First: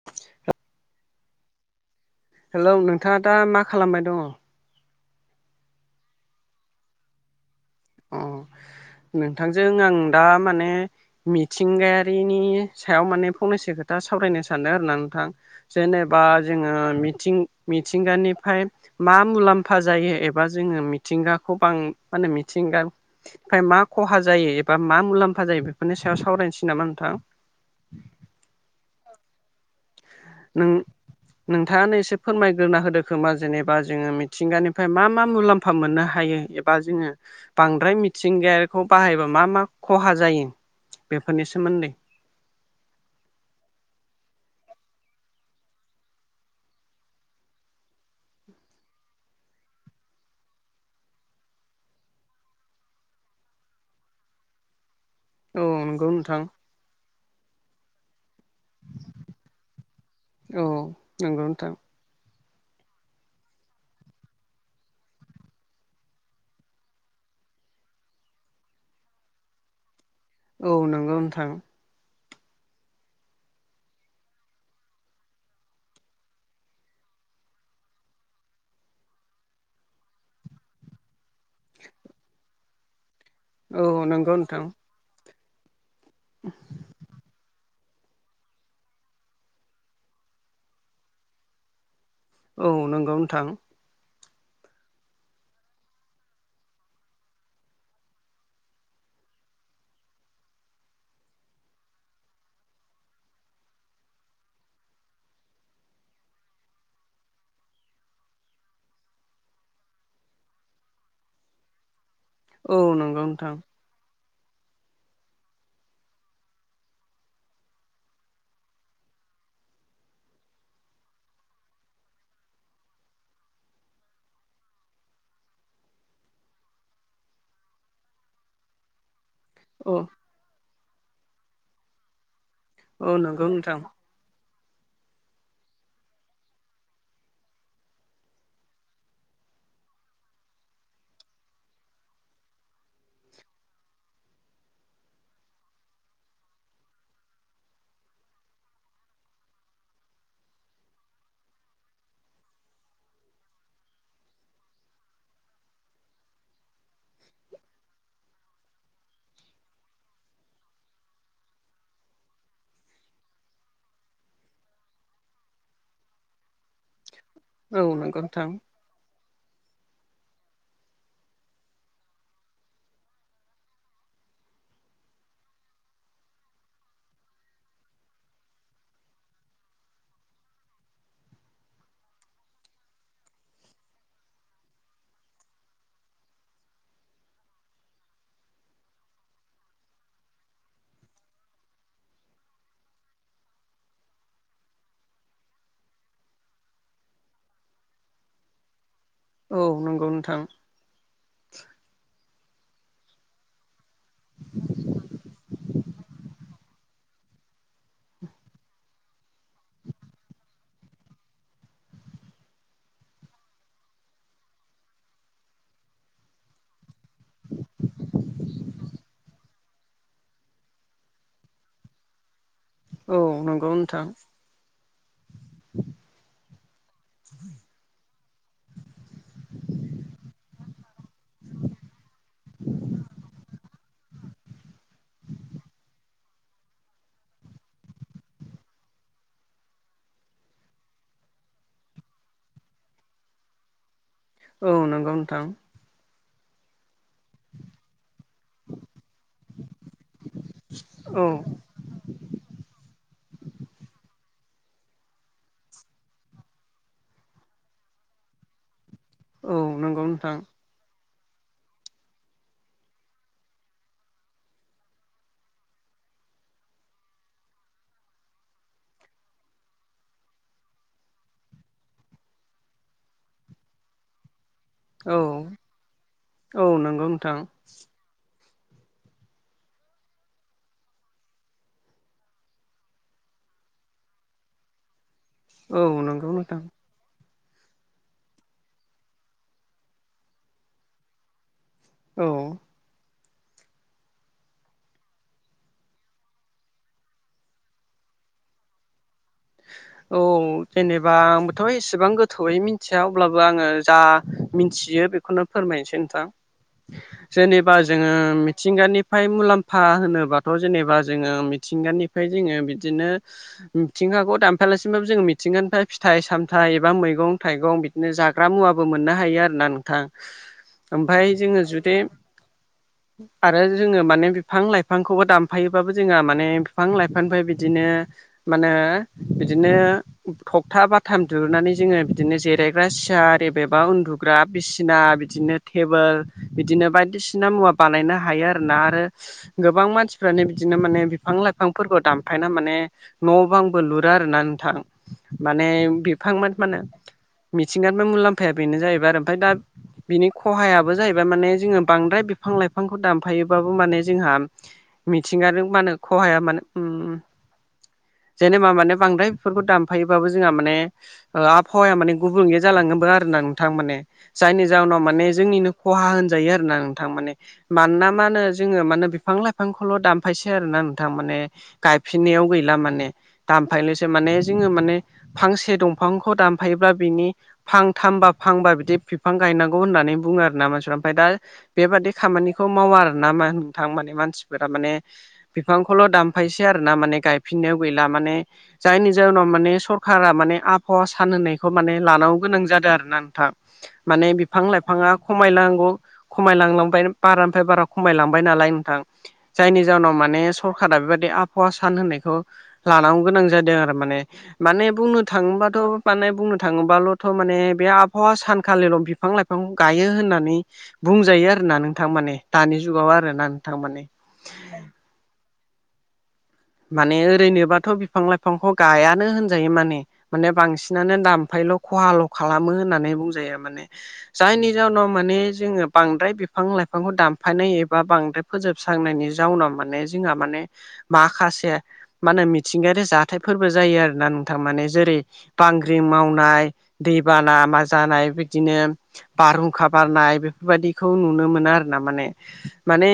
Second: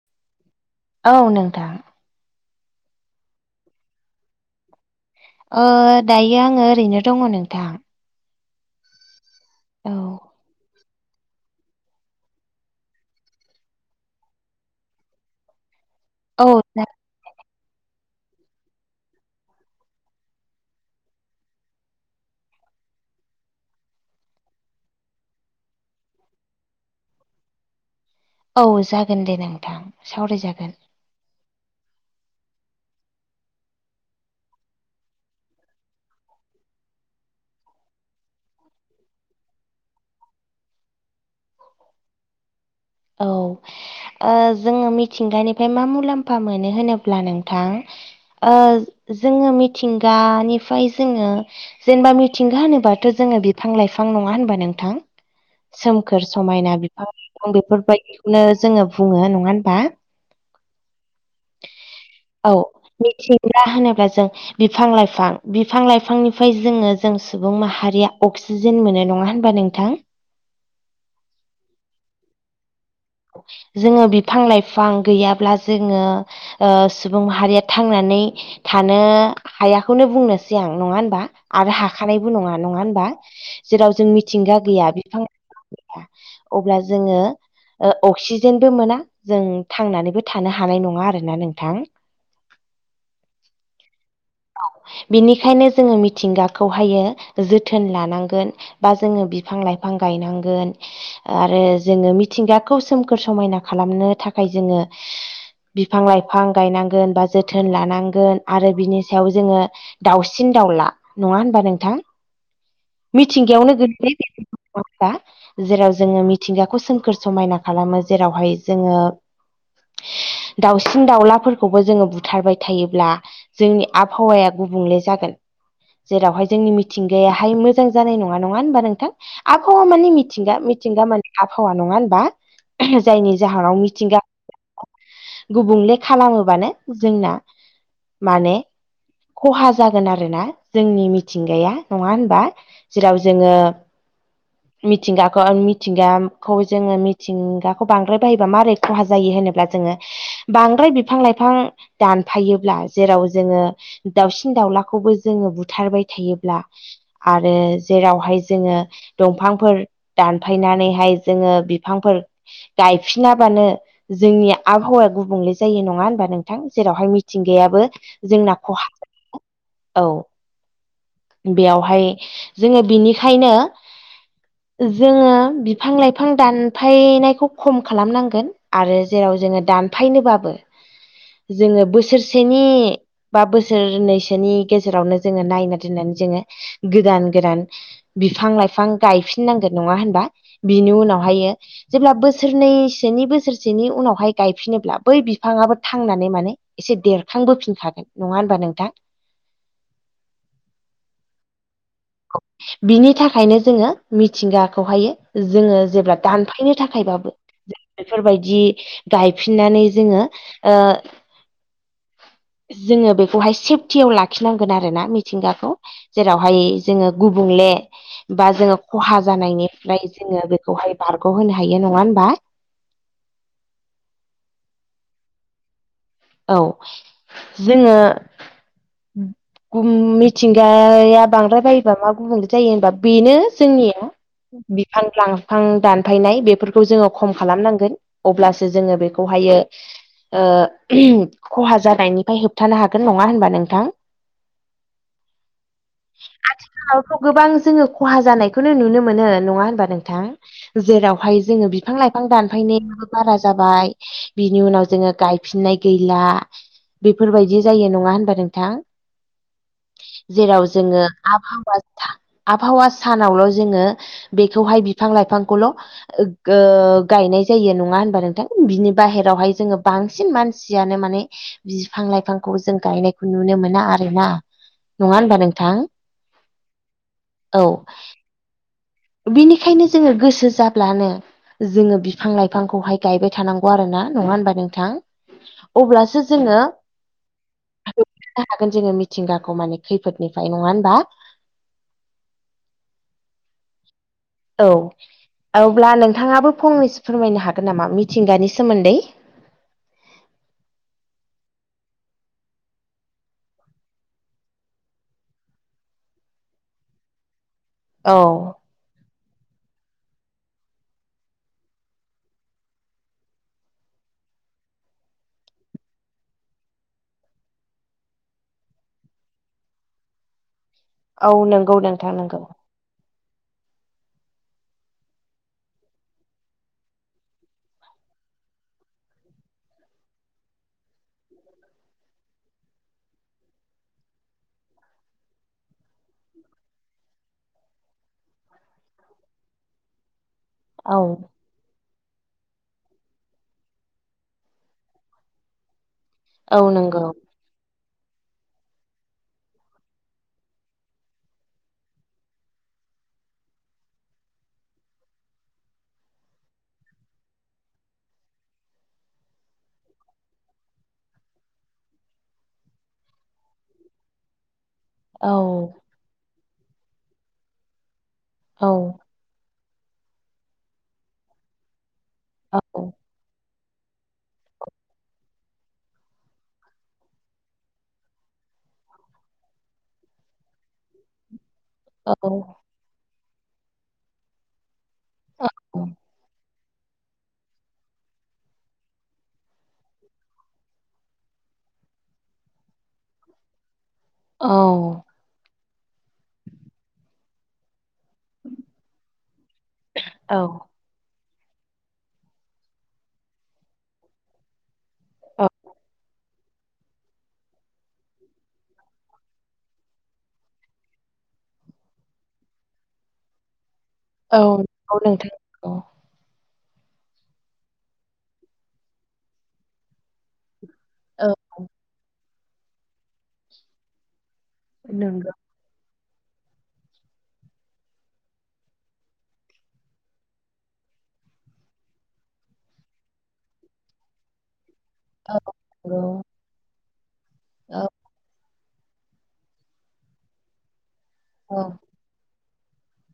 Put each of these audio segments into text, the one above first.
[inaudible] औ नोंथां। हेलौ नोंथाङा दा मा खालामबाय दङ? ओ दायो आङो ओरैनो दङ नोंथां। अ नोंथांजों औ आं दा माने मिथिंगायारिनि सायाव माने फंनैसो खोथा सावरायनो सानदों आरो ना नोंथां। जेनेबा औ जोङो मिथिं मिथिंगानिफ्राय मा मुलाम्फा जायो एबा जोङो मिथिंगाखौ बां माने मि मिथिंगानिफ्राय मा खहा जायो एबा मा मुलाम्फा जायो बेफोरनि सायाव सावरायनोसै नामा नोंथां? औ जागोन दे नोंथां। नों सावरायजागोन नोंथाङानो एसे फोरमायग्रोना होदो खोमा जेनेबा जोङो मिथिंगानिफ्राय मा मा मुलाम्फा मोननो हायो। बा जोङो बांद्राय मिथिंगायारिखौ बाहायबा मा मा खहा जायो। बेफोरनि सोमोन्दै औ ओ जोङो मिथिंगानिफ्राय मा मुलाम्फा मोनो होनोब्ला नोंथां ओ जोङो मिथिंगानिफ्राय जोङो जेनेबा मिथिंगा होनोबाथ' जोङो बिफां लाइफां नङा होनबा नोंथां औ नंगौ सोमखोर नोंथां समायना बिफां लाइफां बेफोरबायदि नो जोङो बुङो नङा होमबा औ नंगौ नोंथां औ मिथिंगा होनोब्ला जों बिफां लाइफां बिफां लाइफांनिफ्राय जोङो जों सुबुं माहारिया अक्सि अक्सिजेन मोनो नङा होनबा नोंथां। औ नंगौ नोंथां। जोङो बिफां लाइफां गैयाब्ला जोङो ओ सुबुं माहारिया थांनानै थानो हायाखौनो बुंनोसै आं नङा होमबा। आरो हाखानायबो नङा नङा होमबा। औ जेराव जों नंगौ मिथिंगा नोंथां गैया बिफां लाइफां गैया अब्ला जोङो अक्सिजेनबो मोना जों थांनानैबो थानो हानाय नङा आरोना नोंथां। औ नंगौ नोंथां औ बिनिखायनो जोङो मिथिंगाखौहायो जोथोन लानांगोन। बा जोङो बिफां लाइफां गायनांगोन आरो जोङो मिथिंगा खौ सोमखोर समायना खालामनो थाखाय जोङो बिफां लाइफां गायनांगोन बा जोथोन लानांगोन आरो बिनि सायाव जोङो दाउसिन दाउला नङा होनबा नोंथां औ नंगौ नोंथां मिथिंगायावनो गो [unintelligible] जेराव जोङो मिथिंगाखौ सोमखोर समायना खालामो जेरावहाय जोङो दाउसिन दाउलाफोरखौबो जोङो बुथारबाय थायोब्ला जोंनि आबहावाया गुबुंले जागोन जेरावहाय जोंनि मिथिंगायाहाय मोजां जानाय नङा नङा होमबा नोंथां आबहावा औ मानि मिथिंगा मिथिंगा मानि आबहावा नङा होनबा जायनि नंगौ जाहोनाव नोंथां मिथिंगा गुबुंले खालामोबानो जोंना माने खहा जागोन आरोना जोंनि मिथिंगाया नङा होमबा जेराव जोङो मिथिंगाखौ मिथिंगाखौ जोङो मिथिंगाखौ बांद्राय बाहायोबा माबोरै खहा जायो होनोब्ला जोङो बांद्राय बिफां लाइफां दानफायोब्ला जेराव जोङो दाउसिन दाउलाखौबो जोङो बुथारबाय थायोब्ला आरो जेरावहाय जोङो दंफांफोर दानफायनानैहाय जोङो बिफांफोर गायफिनाबानो जोंनि आबहावाया गुबुंले जायो नङा होनबा नोंथां जेरावहाय मिथि औ नंगौ नोंथां औ थिंगायाबो नंगौ नोंथां जोंना खहा औ। बेयावहाय जोङो बिनिखायनो जोङो बिफां लाइफां दान दानफायनायखौ खम खालामनांगोन आरो जेराव जोङो दानफायनोबाबो जोङो बोसोरसेनि बा बोसोरनैसोनि गेजेरावनो जोङो नायना दोननानै जोङो गोदान गोदान बिफां लाइफां गायफिननांगोन नङा होनबा बिनि उनावहायो जेब्ला बोसोरनैसोनि बोसोरसेनि उनावहाय गायफिनोब्ला बै बिफाङआो थांनानै माने एसे देरखांबोफिनखागोन नङा होनबा नोंथां। औ नंगौ नोंथां। बिनि थाखायनो जोङो मिथिंगाखौहायो जोङो जेब्ला दानफायनो थाखायबाबो बेफोरबायदि गायफिननानै जोङो ओ जोङो बेखौहाय सेफटियाव लाखिनांगोन आरोना मिथिंगाखौ जेरावहाय जोङो गुबुंले बा जोङो खहा जानायनिफ्राय जोङो बेखौहाय बारग' होनोनो हायो नङा होनबा। औ नंगौ नोंथां। [inaudible] औ जोङो [inaudible] मिथिंगाया बांद्राय बायोबा मा गुबुंले जायो होनबा बेनो जोंनिया बिफां लांफां दानफायनाय बेफोरखौ जोङो खम खालामनांगोन। अब्लासो जोङो बेखौहायो ओ खहा जानायनिफ्राय होबथानो हागोन नङा होनबा नोंथां। औ नंगौ नोंथां। आथिखालावथ' गोबां जोङो खहा जानायखौनो नुनो मोनो नङा होनबा नोंथां। जेरावहाय नोंथां जोङो बिफां लाइफां बिफां दानफायनायाबो बारा जाबाय बिनि उनाव जोङो गाय फिननाय गैला बेफोरबायदि जायो नङा होनबा नोंथां। औ नंगौ नोंथां। जेराव जोङो आबहावा आबहावा सानावल' जोङो बेखौहाय बिफां लाइफांखौल' ओ गायनाय जायो नङा होनबा नोंथां बिनि बाहेरावहाय जोङो बांसिन बांसिन मानसियानो माने बिफां लाइफांखौ जों गायनायखौ नुनो मोना आरोना। नङा औ होनोमबा नोंथां औ नंगौ नोंथां औ नंगौ नोंथां औ बिनिखायनो जोङो गोसो जाब्लानो जोङो बिफां लाइफांखौहाय गायबाय थानांगौ आरो ना नङा होनबा नोंथां। औ अब्लासो नंगौ नोंथां जोङो [unintelligible] हागोन जोङो मिथिंगाखौ माने खैफोदनिफ्राय नङा होनबा। औ औ अब्ला नोंथाङाबो फंनैसो फोरमायनो हागोन नामा मिथिंगानि सोमोन्दै औ जेनेबा आंबोथ' एसेबां गोथौयै मिथिया अब्लाबो आङो जा मिथियो बेखौनो फोरमायनोसै नोंथां जेनेबा जोङो औ मिथिंगानिफ्राय मुलाम्फा होनोबाथ' जेनेबा जोङो मिथिंगानिफ्राय जोङो बिदिनो [inaudible] मिथिंगाखौ दानफायालासिमबबो जोङो मिथिंगोन ओमफ्राय फिथाइ सामथाइ एबा मैगं थाइगं बिदिनो जागोन। मुवाबो मोननो हायो आरोना नोंथां ओमफ्राय औ जोङो नंगौ जुदि नोंथां नंगौ आरो जोङो माने बिफां लाइफांखौबो दानफायोबाबो जोंहा माने बिफां लाइफांनिफ्राय बिदिनो माने बिदिनो थखथा बाथाम दिहुनानै जोङो बिदिनो जिरायग्रा सियार एबबा उन्दुग्रा बिसिना बिदिनो टेबोल बिदिनो बायदिसिना मुवा बानायनो हायो आरो ना आरो गोबां मानसि रानो बिदिनो औ माने बिफां लाइफांफोरखौ दानफायना माने न' बां बोलुरा आरोना नोंथां माने बिफांमोन औ मानो नंगौ मिथिंगानि मुलाम्फाया बेनो जाहैबाय आरो ओमफ्राय दा बिनि खहायाबो जाहैबाय माने जोंङो बांद्राय बिफां लाइफांखौ दामफायोबाबो माने जोंहा मिथिंगाजों मानो खहाया मानो उम जेनेबा माने बांद्राय बेफोरखौ दामफायोबाबो जोंहा माने। ओ आहावाया माने गुबुंले जालांगोनबो आरो ना नोंथां माने। जायनि जाहोनाव माने औ जोंनिनो खहा होनजायो आरो ना नोंथां माने मानोना मा होनो औ जोंङो मानो बिफां लाइफांखौल' दानफायसै आरोना नोंथां माने गायफिननायाव औ गैला माने। दामफायनोसो माने जोंङो माने फांसे दंफांखौ दामफायबा बिनि फां थामबा फांबा बिदि बिफां गायनांगौ होननानै बुंङो आरो ना मानसिफ्रा ओमफ्राय दा बेबादि औ औ खामानिखौ मावो आरोना मा नोंथां माने मानसिफोरा माने बिफांखौल' दामफायसै आरो ना माने गायफिननायाव गैला माने जायनि जाहनाव माने सरखारा माने आबहावा सान होनायखौ माने लानांगौ गोनां जादों आरोना नोंथां। माने बिफां औ लाइफाङा खमायनांगौ खमायलांलांबाय बारानिफाय बारा खमायलांबाय नालाय नोंथां। जायनि जावनाव माने औ सरखारा बेबादि आबहावा सान होननायखौ लानांगौ गोनां जादों आरो माने। माने बुंनो औ थाङोबाथ' माने बुंनो थाङोबाल'थ' माने बे आबहावा सानखालिल' बिफां-लाइ फां गायो होननानै बुंजायो आरो ना नोंथां माने दानि जुगाव आरो ना नोंथां माने। औ औ नोंथां। औ माने ओरैनोबाथ' बिफां लाइफांखौ गायानो होनजायो माने माने बांसि बांसिनानो औ दामफायल' खहाल' खालामो होननानै बुंजायो माने जायनि जााहनाव नंगौ माने जोंङो बांद्राय बिफां लाइफांखौ दामफायनाय एबा बांद्राय फोजोबस्रांनायनि जाउनाव माने जोंहा माने माखासे मा होनो मिथिंगायारि जाथायफोरबो जायो आरो ना नोंथां माने जेरै औ बांग्रि नंगौ मावनाय दैबाना मा औ जानाय बिदिनो बारहुंखा बारनाय बे बेफोरबायदिखौ नुनो औ मोना आरोना माने माने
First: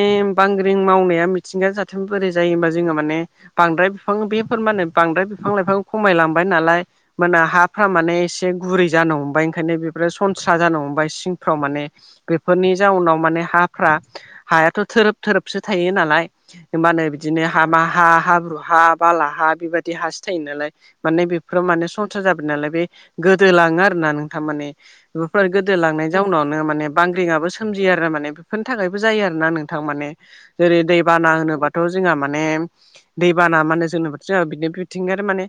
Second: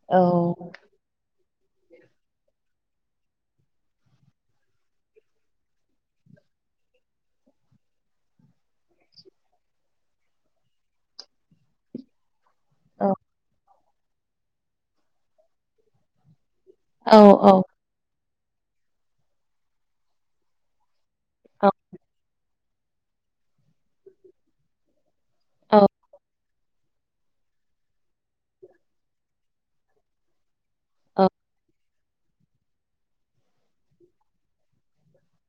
औ बांग्रिं मावनाया मिथिंगा जाथों बोरै जायो होमबा जोंहा माने ने बांद्राय बिफां बेफोर माने बांद्राय बिफां लाइफां खमायलांबाय नालाय। मोना हाफ्रा माने एसे गुरै जानो हमबाय ओंखायनो बेफोरो सनस्रा जानो हमबाय सिंफ्राव माने। बेफोरनि औ जाउनाव माने हाफ्रा हायाथ' थोरोब थोरोबसो थायो नालाय। हो मानो औ बिदिनो औ हामा हा हाब्रु हा बाला हा बेबादि हासो थायो नालाय। माने बेफोराव औ माने सनस्रा जाबाय नालाय बे गोदोलांङो आरोना नोंथां माने। बेफोर गोदो औ लांनाय जाउनाव माने बांग्रिङाबो सोमजियो आरो माने बेफोरनि थाखायबो जायो आरो ना नोंथां माने। जेरै दैबाना होनोबाथ' जोंहा माने दैबाना माने जोंनि जों बिदिनो बिथिं आरो माने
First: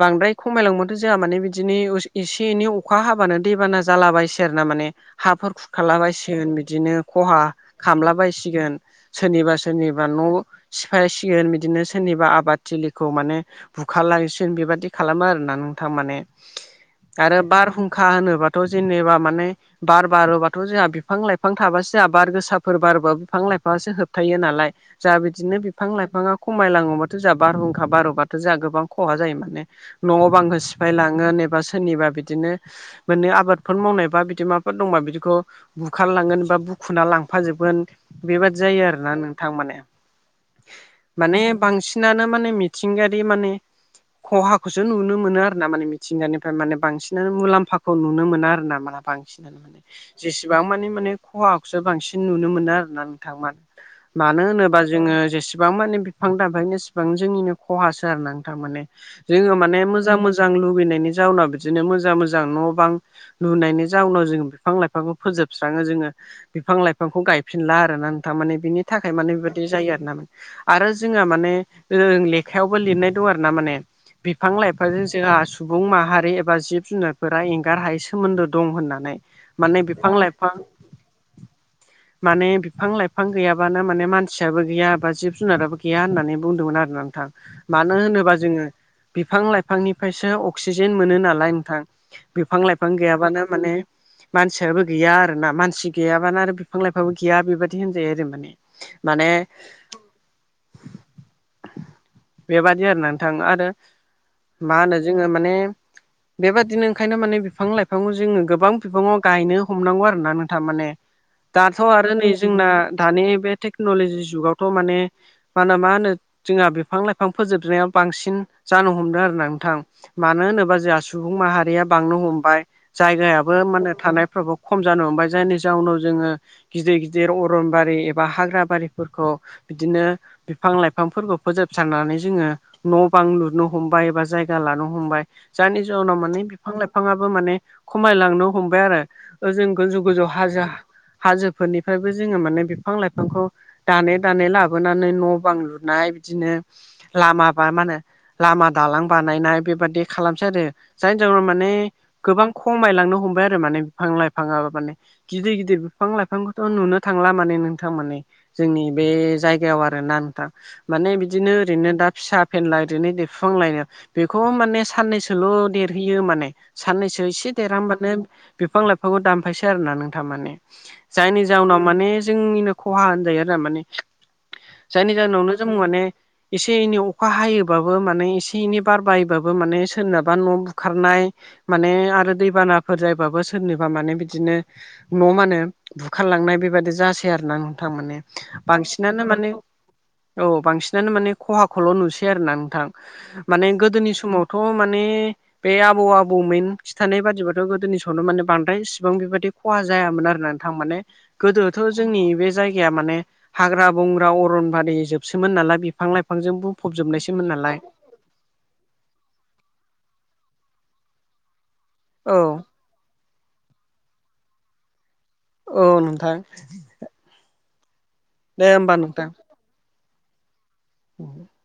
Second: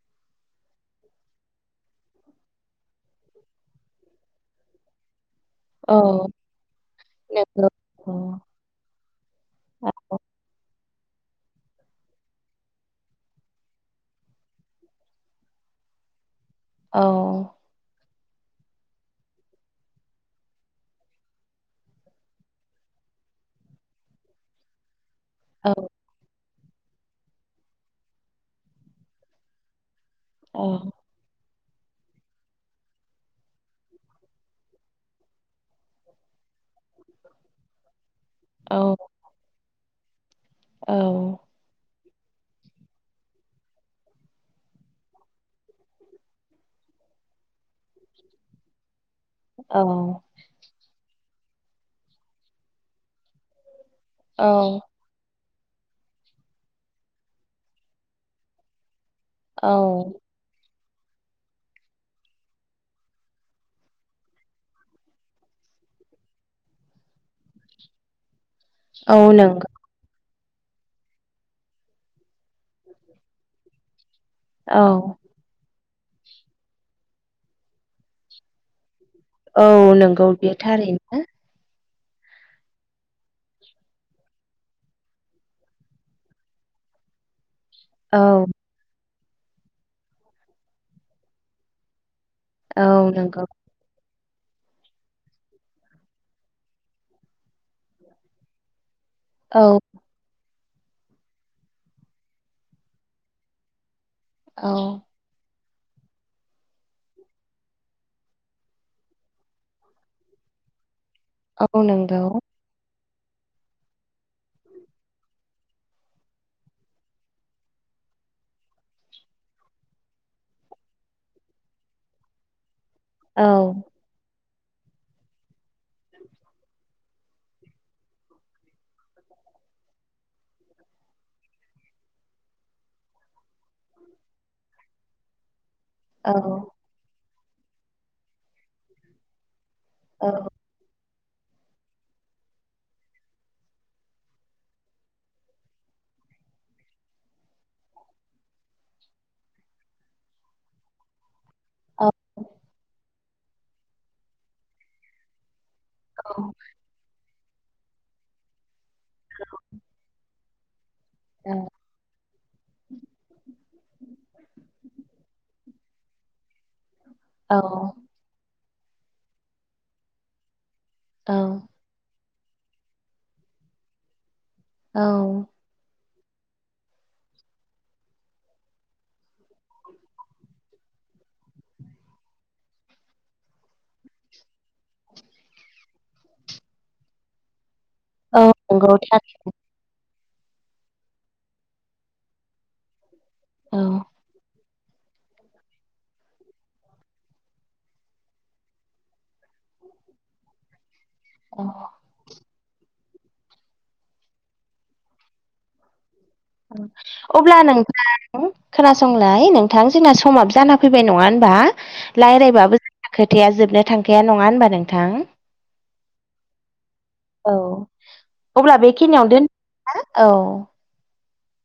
बांद्राय खमायलांबाथ' जोंहा माने बिदिनि उस एसे एनै अखा हाबानो दैबाना जालाबायसै आरो ना माने। हाफोर खुरखाला औ बायसिगोन बिदिनो खहा नंगौ खामला औ बायसिगोन सोरनिबा सोरनिबा न' सिफायसि [unintelligible] बिदिनो सोरनिबा आबाद थिलिखौ माने बुखारलाांसिन बेबायादि खालामो आरोना नोंथां माने औ आरो बारहुंखा खा होनोबाथ' जेनेबा माने बार बारोबाथ' जोंहा बिफां लाइफां थाबासो जोंहा बार गोसाफोर बारोबा बिफां लाइफांङासो होबथायो नालाय। जा बिदिनो औ बिफां लाइ बिफांङा खमायलाङोबाथ' जोंहा बारहुंखा बारबाथ' जोंहा गोबां खहा जायो माने न बांखौ औ सिफायलां ना नेबा सोरनिबा बिदिनो मोने आबादफोर मावनायबा बिदि माफोर दंबा बिदिखौ बुखारलांगोन बा बुखुना लांफाजोबगोन बेबायदि औ जायो आरो ना नोंथां माने। माने औ बांसिनानो माने मिथिंगायारि माने। खहाखौसो नुनो मोनो आरोना माने मिथिंगानिफ्राय माने बांसिनानो मुलाम्फाखौ नुनो मोना आरोना मोना बांसिन। जेसिबां मानो माने खहाखौसो बांसिन नुनो मोनो आरोना नोंथां मान मानो औ होनोबा जोंङो जेसेबां माने बिफां दानफायगोन एसेबां जोंनिनो खहासो आरोना नोंथां माने। जोङो औ माने मोजां मोजां लुुबैनायनि जाउनाव बिदिनो मोजां मोजां न' बां लुनायनि जाउनाव जोङो बिफां लाइफांखौ फोजोबस्राङो जोङो। बिफां लाइफांखौ गायफिनला आरो ना नोंथां माने बिनि औ थाखाय माने नंगौ बेबायदि जायो आरो ना माने। आरो जोंहा माने ओं लेखायावबो लिरनाय दं आरो ना माने बिफां औ लाइफां जोंहास सुबुं माहारि एबा जिब जुनारफोरा एंगार हायै सोमोन्दो दं होननानै। माने औ नंगौ बे बिफां-लाइफां थारैनो माने बिफां लाइफां गैयाबानो माने मानसियाबो गैया बा जिब जुनाराबो गैया होननानै बुंदोंमोन आरो नोंथां मानो औ होनोबा जोंङो बिफां लाइफांनिफ्रायसो अक्सिजेन मोनो नालाय नोंथां बिफां औ लाइफां गैयाबानो नंगौ माने मानसियाबो गैया आरो ना मानसि गैयाबाना आरो बिफां लाइफांबो गैया बेबायदि होनजायो आरो माने। माने औ बेबादि आरोना नोंथां आरो औ मा होनो जोंङो माने। बेबादिनो ओंखायनो माने बिफां लाइफांखौ जोङो गोबां बिबाङाव गायनो हमनांगौ आरो ना नोंथा माने। दाथ' औ आरो नंगौ नै जोंना दानि बे टेक्न'लजि जुगावथ' माने। माना मा होनो जोंहा बिफां लाइफां फोजोबनायाव बांसिन जानो हमदों आरो ना नोंथां। मानो होनोबा जोंहा सुबुं माहारिया बांनो हमबाय औ जायगायाबो माने थानायफ्राबो खम जानो हमबाय जायनि जाउनाव जोङो गिदिर गिदिर अरनबारि एबा हाग्रा बारिफोरखौ बिदिनो बिफां लाइफांफोरखौ फोजोबस्रांनानै जोङो न' बां लुनो हमबाय बा जायगा लानो हमबाय। जायनि जाहोनाव औ माने बिफां लाइफांङाबो माने खमायलांनो हमबाय आरो। ओजों गोजौ गोजौ औ हाजो हा हाजोफोरनिफायबो जोंङो माने बिफां लाइफांखौ दानै दानै लाब बोनानै न' बां लुनाय बिदिनो लामाबा मा होनो लामा दालां बानायनाय बेबादि खालामसै आरो जायनि जाउनाव मान ने गोबां खमायलांनो हमबाय आरो माने बिफां लाइफाङाबो माने गिदिर गिदिर बिफां लाइफांखौथ' नुनो थांला माने नोंथां माने जोंनि बे जायगायाव आरो ना नोंथां। माने औ बिदिनो ओरैनो दा फिसा फेनला इदिनो देरफुहांलायनो बेखौ माने साननैसोल' देरहोयो माने। साननैसो एसे देरहांबानो बिफां लाइफांखौ दानफायसै आरोना नोंथां माने। जायनि जाउनाव माने जोंनिनो खहा होनजायो आरो माने। औ जायनि जाहोनावनो जों माने एसे इनै अखा हायोबाबो माने एसे इनै बार बायबाबो माने सोरनाबा न' बुखारनाय माने आरो दैबानाफोर जायोबाबो सोरनिबा माने बिदिनो न' मानो बुखारलांनाय बेबायादि जासै आरोना नोंथां माने। औ नंगौ बांसिनानो माने थारैनो औ बांसिनानो माने खहाखौल' नुसै आरो ना नोंथां माने औ गोदोनि समाव थ' माने। बे आबौ आबौमैन खिथानाय बादिबाथ' गोदोनि सनाव माने बांद्राय इसिबां बेबायदि खहा जायामोन आरो नोंथां माने। औ गोदोथ' जोंनि बे जायगाया माने हाग्रा बंग्रा अरनबारि जोबसोमोन नालाय बिफ फां लाइफांजों बुंफबजोबनायसोमोन अब्ला नालाय। नोंथां खोनासंलाय नोंथां जोंना समाबो जाना फैबाय नंङा होनबा औ रायलायबाबो खोथाया जोबनो थांखाया नङा होनबा नोंथां? औ नोंथां। औ दे अब्ला होमबा नोंथां बेखिनियाव दोन हो औ। [inaudible]